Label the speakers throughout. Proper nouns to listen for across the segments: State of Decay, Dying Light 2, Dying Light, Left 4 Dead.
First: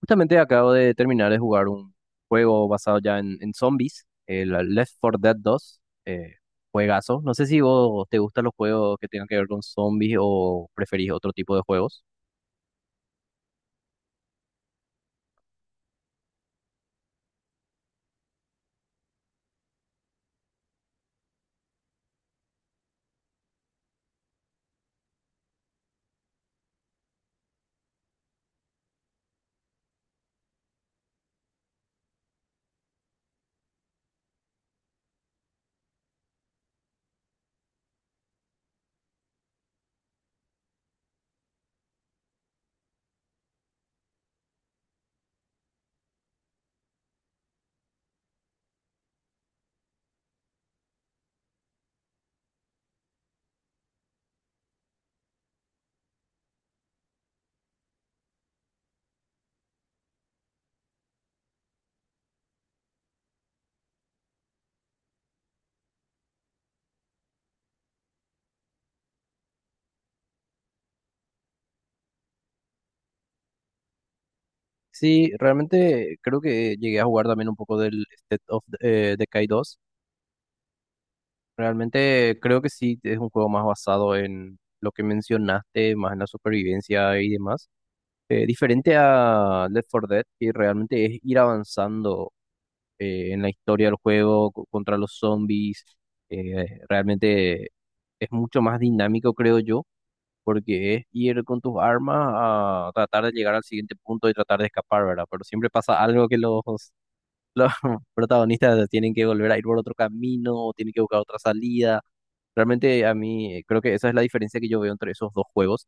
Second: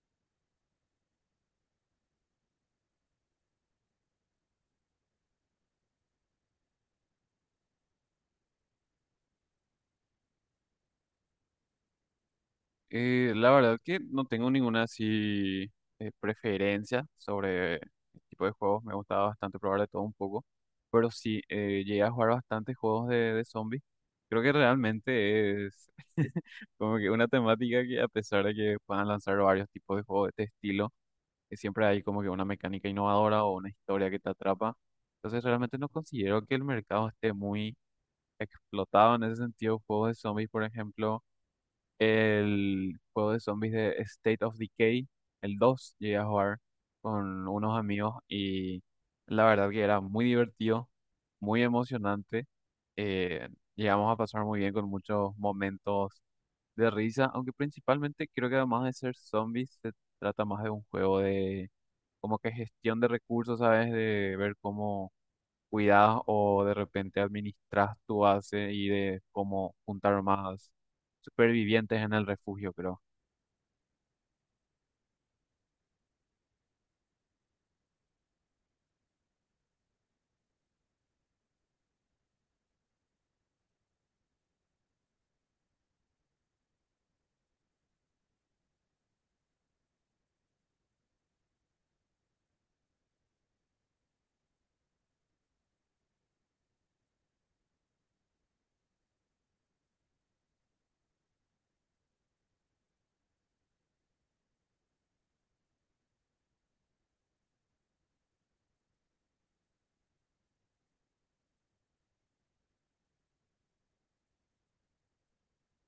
Speaker 1: Justamente acabo de terminar de jugar un juego basado ya en zombies, el Left 4 Dead dos, eh, juegazo. No sé si vos te gustan los juegos que tengan que ver con zombies o preferís otro tipo de juegos.
Speaker 2: La verdad que no tengo ninguna así preferencia sobre el tipo de juegos. Me gustaba bastante probar de todo un poco. Pero sí, llegué a jugar bastantes juegos de zombies. Creo que realmente es como que una temática que, a pesar de que puedan lanzar varios tipos de juegos de este estilo, que siempre hay como que una mecánica innovadora o una historia que te atrapa. Entonces realmente no considero que el mercado esté muy explotado en ese sentido. Juegos de zombies, por ejemplo. El juego de zombies de State of Decay, el dos, llegué a jugar con unos amigos y la verdad que era muy divertido, muy emocionante. eh, Llegamos a pasar muy bien con muchos momentos de risa, aunque principalmente creo que, además de ser zombies, se trata más de un juego de como que gestión de recursos, ¿sabes? De ver cómo cuidas o de repente administras tu base y de cómo juntar más supervivientes en el refugio, creo.
Speaker 1: Sí, realmente creo que llegué a jugar también un poco del State of Decay dos. Realmente creo que sí es un juego más basado en lo que mencionaste, más en la supervivencia y demás. Diferente a Left 4 Dead, que realmente es ir avanzando, en la historia del juego, contra los zombies. Realmente es mucho más dinámico, creo yo, porque es ir con tus armas a tratar de llegar al siguiente punto y tratar de escapar, ¿verdad? Pero siempre pasa algo que los protagonistas tienen que volver a ir por otro camino, o tienen que buscar otra salida. Realmente a mí, creo que esa es la diferencia que yo veo entre esos dos juegos,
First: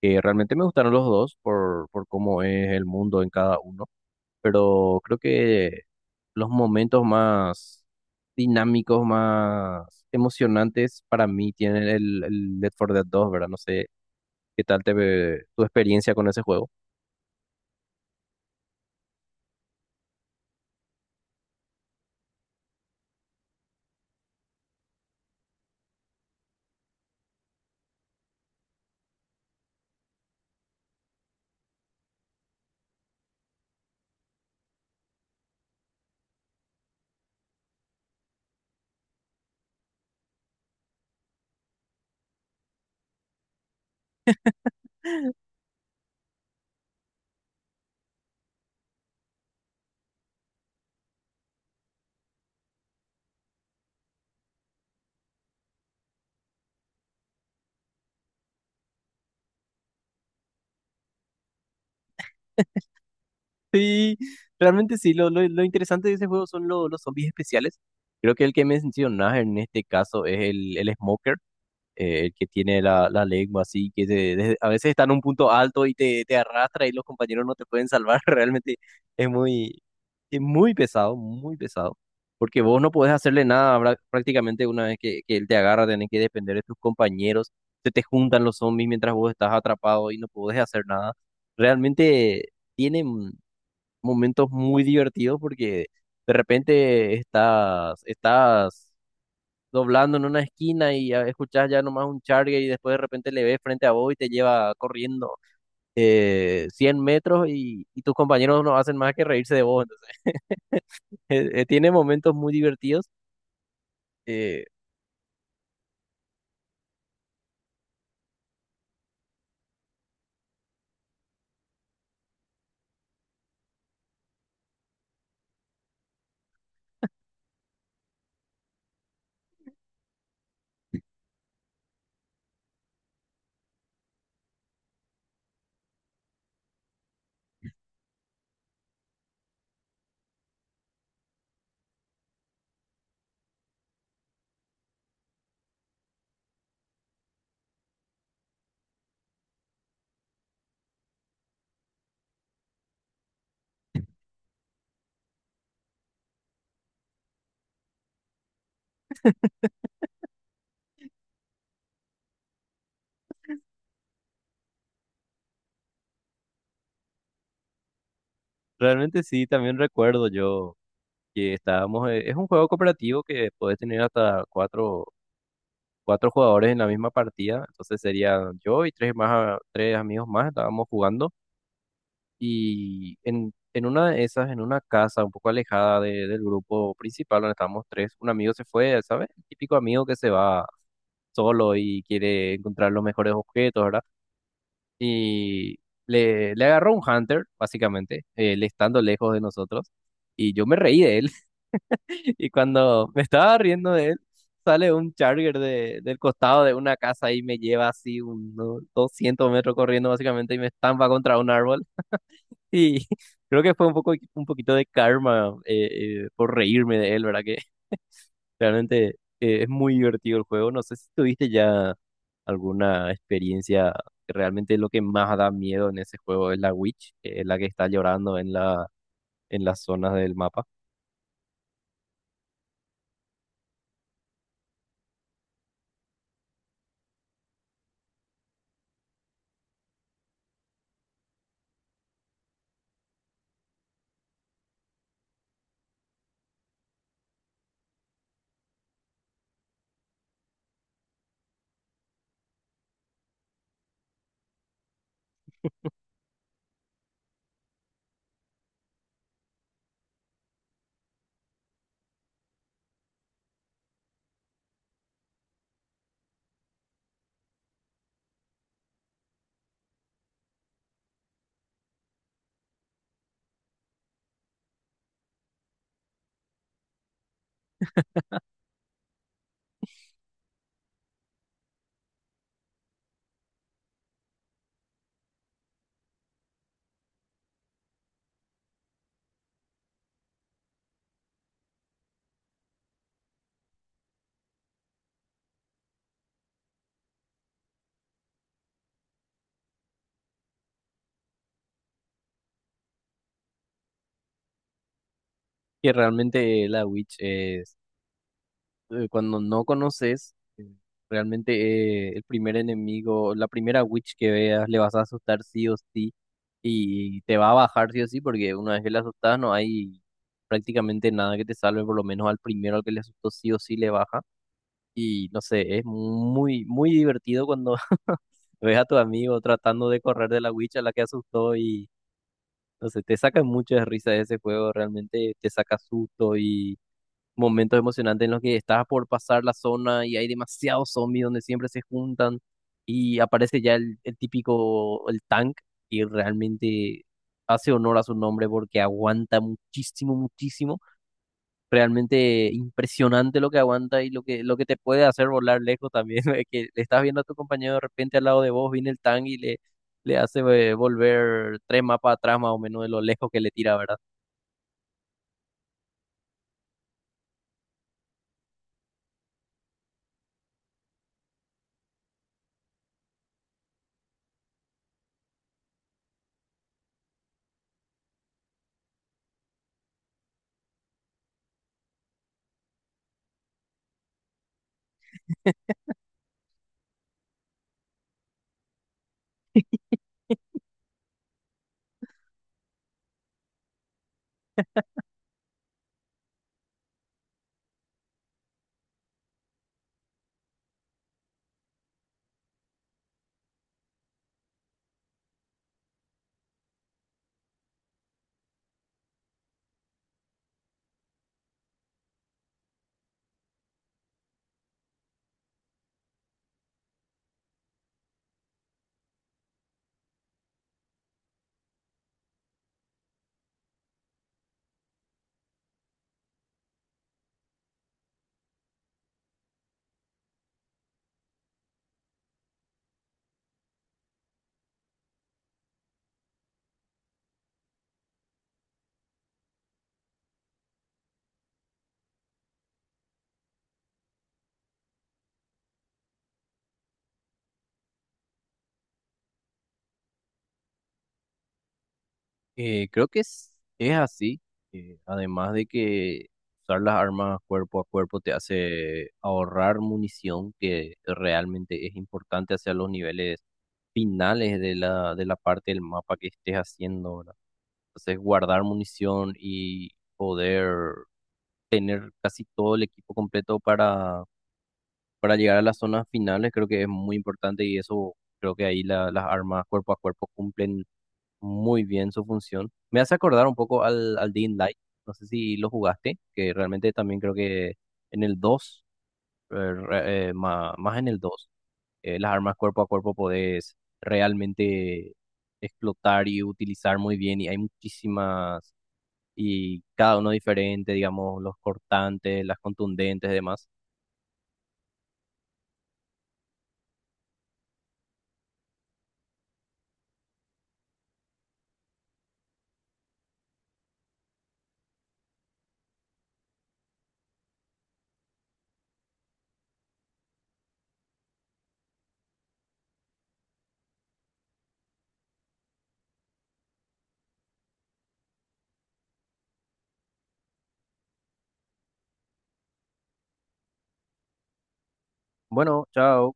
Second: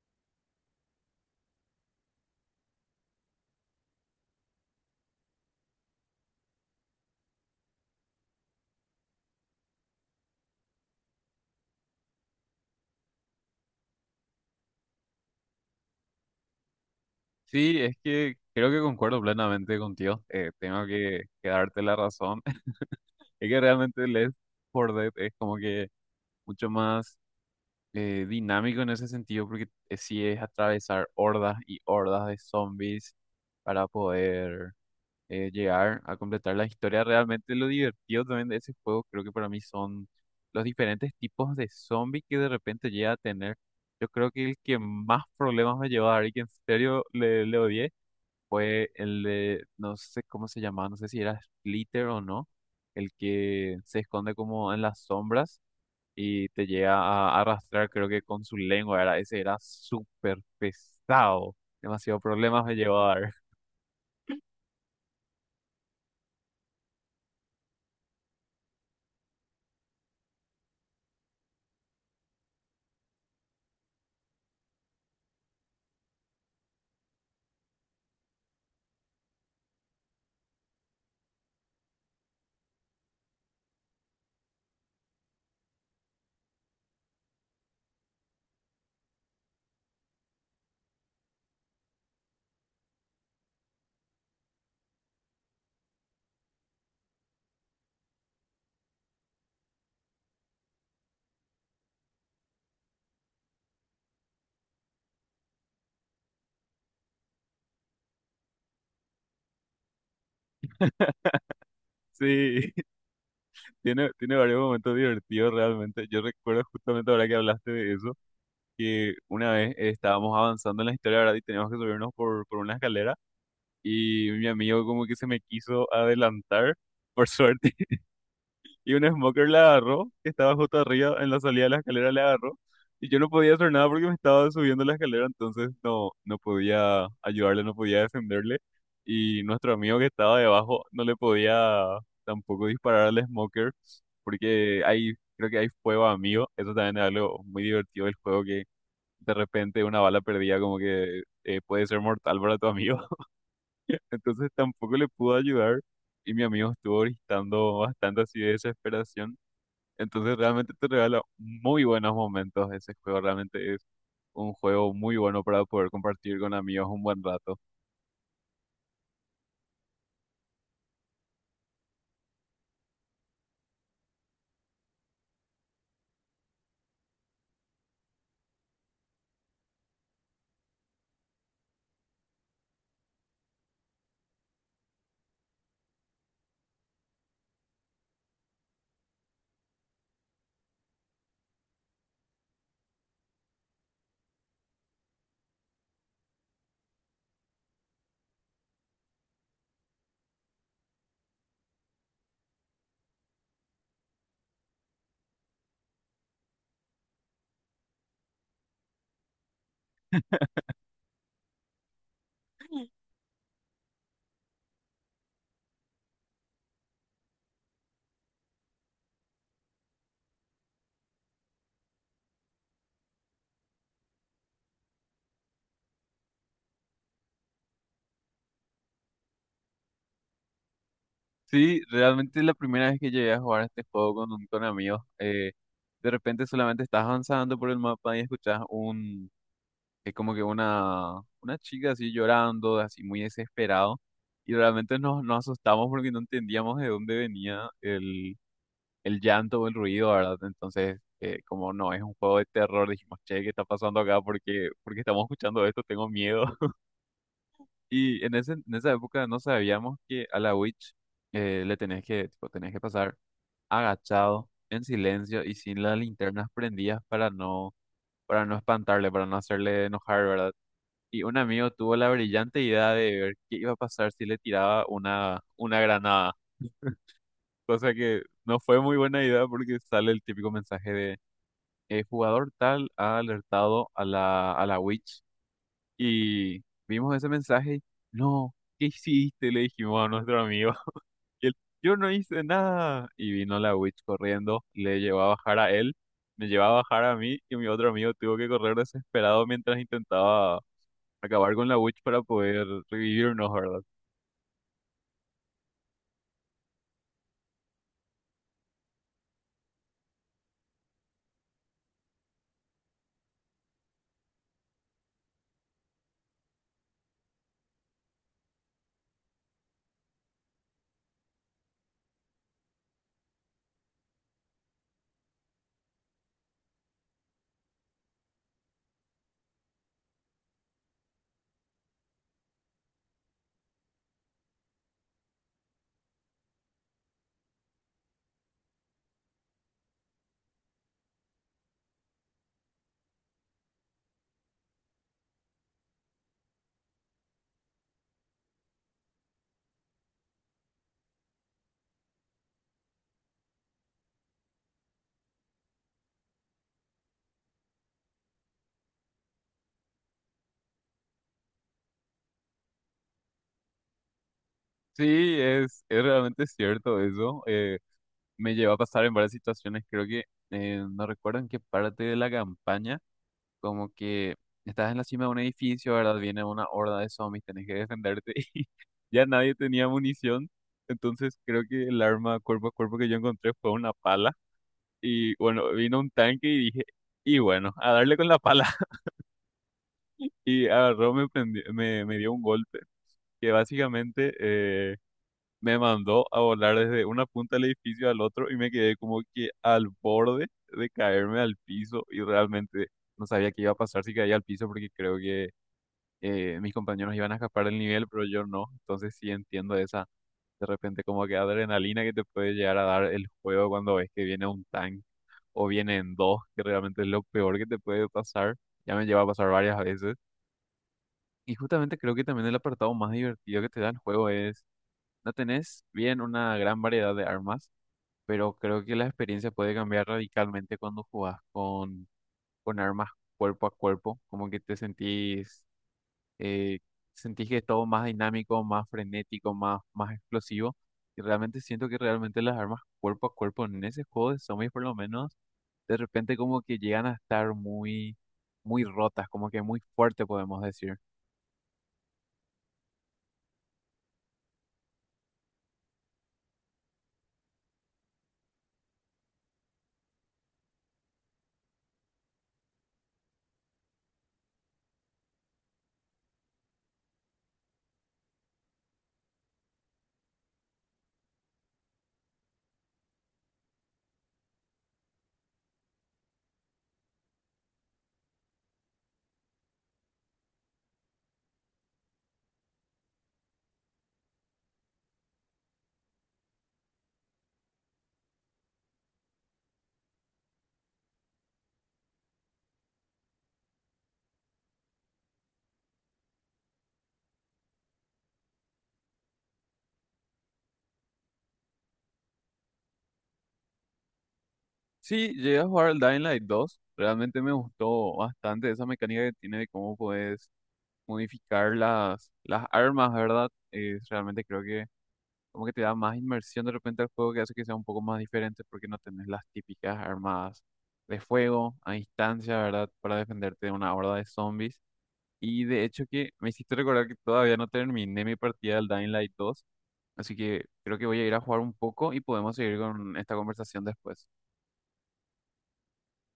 Speaker 1: que realmente me gustaron los dos por cómo es el mundo en cada uno, pero creo que los momentos más dinámicos, más emocionantes para mí tienen el Left 4 Dead 2, ¿verdad? No sé qué tal te ve tu experiencia con ese juego.
Speaker 2: Sí, es que creo que concuerdo plenamente contigo. Tengo que darte la razón. Es que realmente Left 4 Dead es como que mucho más dinámico en ese sentido, porque sí, es atravesar hordas y hordas de zombies para poder. Llegar a completar la historia. Realmente lo divertido también de ese juego, creo que para mí son los diferentes tipos de zombie que de repente llega a tener. Yo creo que el que más problemas me llevó a dar y que en serio le odié fue el de, no sé cómo se llamaba, no sé si era Splitter o no, el que se esconde como en las sombras y te llega a arrastrar, creo que con su lengua, era, ese era súper pesado. Demasiado problemas me llevó a dar.
Speaker 1: Sí, realmente sí, lo interesante de ese juego son los zombies especiales. Creo que el que mencionas en este caso es el Smoker. El que tiene la lengua así, que a veces está en un punto alto y te arrastra, y los compañeros no te pueden salvar. Realmente es muy, es muy pesado, muy pesado. Porque vos no podés hacerle nada, prácticamente una vez que él te agarra, tenés que depender de tus compañeros. Se te juntan los zombies mientras vos estás atrapado y no podés hacer nada. Realmente tiene momentos muy divertidos, porque de repente estás doblando en una esquina y escuchás ya nomás un charge, y después de repente le ves frente a vos y te lleva corriendo 100 metros, y tus compañeros no hacen más que reírse de vos. Entonces, tiene momentos muy
Speaker 2: Sí.
Speaker 1: divertidos.
Speaker 2: Tiene varios
Speaker 1: eh,
Speaker 2: momentos divertidos realmente. Yo recuerdo justamente ahora que hablaste de eso, que una vez estábamos avanzando en la historia, ¿verdad? Y teníamos que subirnos por una escalera, y mi amigo como que se me quiso adelantar, por suerte, y un smoker la agarró, que estaba justo arriba en la salida de la escalera, la agarró, y yo no podía hacer nada porque me estaba subiendo la escalera, entonces no podía ayudarle, no podía defenderle, y nuestro amigo que estaba debajo no le podía tampoco disparar al smoker, porque ahí creo que hay fuego amigo, eso también es algo muy divertido del juego, que de repente una bala perdida como que puede ser mortal para tu amigo, entonces tampoco le pudo ayudar. Y mi amigo estuvo gritando bastante, así de desesperación, entonces realmente te regala muy buenos momentos ese juego. Realmente es un juego muy bueno para poder compartir con amigos un buen rato.
Speaker 1: realmente sí, también recuerdo yo que es un juego cooperativo que podés tener hasta cuatro jugadores en la misma partida, entonces sería yo y tres más, tres amigos más estábamos jugando. Y en una de esas, en una casa un poco alejada del grupo principal donde estábamos tres, un amigo se fue, ¿sabes? El típico amigo que se va solo y quiere encontrar los mejores objetos, ¿verdad? Y le agarró un hunter, básicamente, él estando lejos de nosotros. Y yo me reí de él. Y cuando me estaba riendo de él, sale un charger del costado de una casa y me lleva así unos 200 metros corriendo, básicamente, y me estampa contra un árbol. Sí, creo que fue un poco, un poquito de karma, por reírme de él, ¿verdad? Que, realmente, es muy divertido el juego. No sé si tuviste ya alguna experiencia. Que realmente lo que más da miedo en ese juego es la Witch, la que está llorando en las zonas del mapa.
Speaker 2: Sí, realmente la primera vez que llegué a jugar este juego con, un- con amigos, de repente solamente estás avanzando por el mapa y escuchas un, es como que una chica así llorando, así muy desesperado, y realmente nos asustamos porque no entendíamos de dónde venía el llanto o el ruido, ¿verdad? Entonces, como no es un juego de terror, dijimos, che, ¿qué está pasando acá? Porque estamos escuchando esto, tengo miedo. Y en ese, en esa época no sabíamos que a la Witch le tenés que, tipo, tenés que pasar agachado, en silencio y sin las linternas prendidas para no espantarle, para no hacerle enojar, ¿verdad? Y un amigo tuvo la brillante idea de ver qué iba a pasar si le tiraba una granada. Cosa que no fue muy buena idea, porque sale el típico mensaje de jugador tal ha alertado a la witch, y vimos ese mensaje. Y, no, ¿qué hiciste? Le dijimos a nuestro amigo. Y él, yo no hice nada. Y vino la witch corriendo, le llevó a bajar a él, me llevó a bajar a mí, y mi otro amigo tuvo que correr desesperado mientras intentaba acabar con la witch para poder revivirnos, ¿verdad?
Speaker 1: Que realmente la Witch es, cuando no conoces, realmente, el primer enemigo, la primera witch que veas, le vas a asustar sí o sí, y te va a bajar sí o sí, porque una vez que le asustas no hay prácticamente nada que te salve. Por lo menos al primero al que le asustó sí o sí le baja. Y no sé, es muy, muy divertido cuando ves a tu amigo tratando de correr de la witch a la que asustó, y no sé, te saca mucho de risa ese juego, realmente te saca susto, momentos emocionantes en los que estás por pasar la zona y hay demasiados zombies donde siempre se juntan, y aparece ya el típico, el tank, y realmente hace honor a su nombre porque aguanta muchísimo, muchísimo. Realmente impresionante lo que aguanta y lo que te puede hacer volar lejos también. Es que le estás viendo a tu compañero de repente al lado de vos, viene el tank y le hace, volver tres mapas atrás más o menos de lo lejos que le tira, ¿verdad?
Speaker 2: Sí, es realmente cierto eso. Me llevó a pasar en varias situaciones, creo que no recuerdo en qué parte de la campaña. Como que estás en la cima de un edificio, ¿verdad? Viene una horda de zombies, tenés que defenderte, y ya nadie tenía munición. Entonces creo que el arma cuerpo a cuerpo que yo encontré fue una pala. Y bueno, vino un tanque y dije, y bueno, a darle con la pala. Y agarró, me dio un golpe que básicamente me mandó a volar desde una punta del edificio al otro, y me quedé como que al borde de caerme al piso, y realmente no sabía qué iba a pasar si caía al piso, porque creo que mis compañeros iban a escapar del nivel, pero yo no. Entonces sí entiendo esa, de repente, como que adrenalina que te puede llegar a dar el juego cuando ves que viene un tank o vienen dos, que realmente es lo peor que te puede pasar. Ya me lleva a pasar varias veces. Y justamente creo que también el apartado más divertido que te da el juego es, no tenés bien una gran variedad de armas, pero creo que la experiencia puede cambiar radicalmente cuando jugás con armas cuerpo a cuerpo, como que te sentís, eh, sentís que es todo más dinámico, más frenético, más, más explosivo. Y realmente siento que realmente las armas cuerpo a cuerpo en ese juego de zombies, por lo menos, de repente como que llegan a estar muy, muy rotas, como que muy fuerte, podemos decir.
Speaker 1: Creo que es así. Además de que usar las armas cuerpo a cuerpo te hace ahorrar munición, que realmente es importante hacia los niveles finales de de la parte del mapa que estés haciendo, ¿verdad? Entonces, guardar munición y poder tener casi todo el equipo completo para llegar a las zonas finales, creo que es muy importante, y eso creo que ahí las armas cuerpo a cuerpo cumplen muy bien su función. Me hace acordar un poco al Dying Light, no sé si lo jugaste, que realmente también creo que en el dos, eh, re- eh, ma- más, en el 2 las armas cuerpo a cuerpo podés realmente explotar y utilizar muy bien, y hay muchísimas, y cada uno diferente, digamos, los cortantes, las contundentes y demás.
Speaker 2: Sí, llegué a jugar al Dying Light 2, realmente me gustó bastante esa mecánica que tiene de cómo puedes modificar las armas, ¿verdad? Es realmente, creo que como que te da más inmersión de repente al juego, que hace que sea un poco más diferente, porque no tenés las típicas armadas de fuego a distancia, ¿verdad? Para defenderte de una horda de zombies. Y de hecho que me hiciste recordar que todavía no terminé mi partida del Dying Light 2, así que creo que voy a ir a jugar un poco y podemos seguir con esta conversación después.
Speaker 1: Bueno, chao.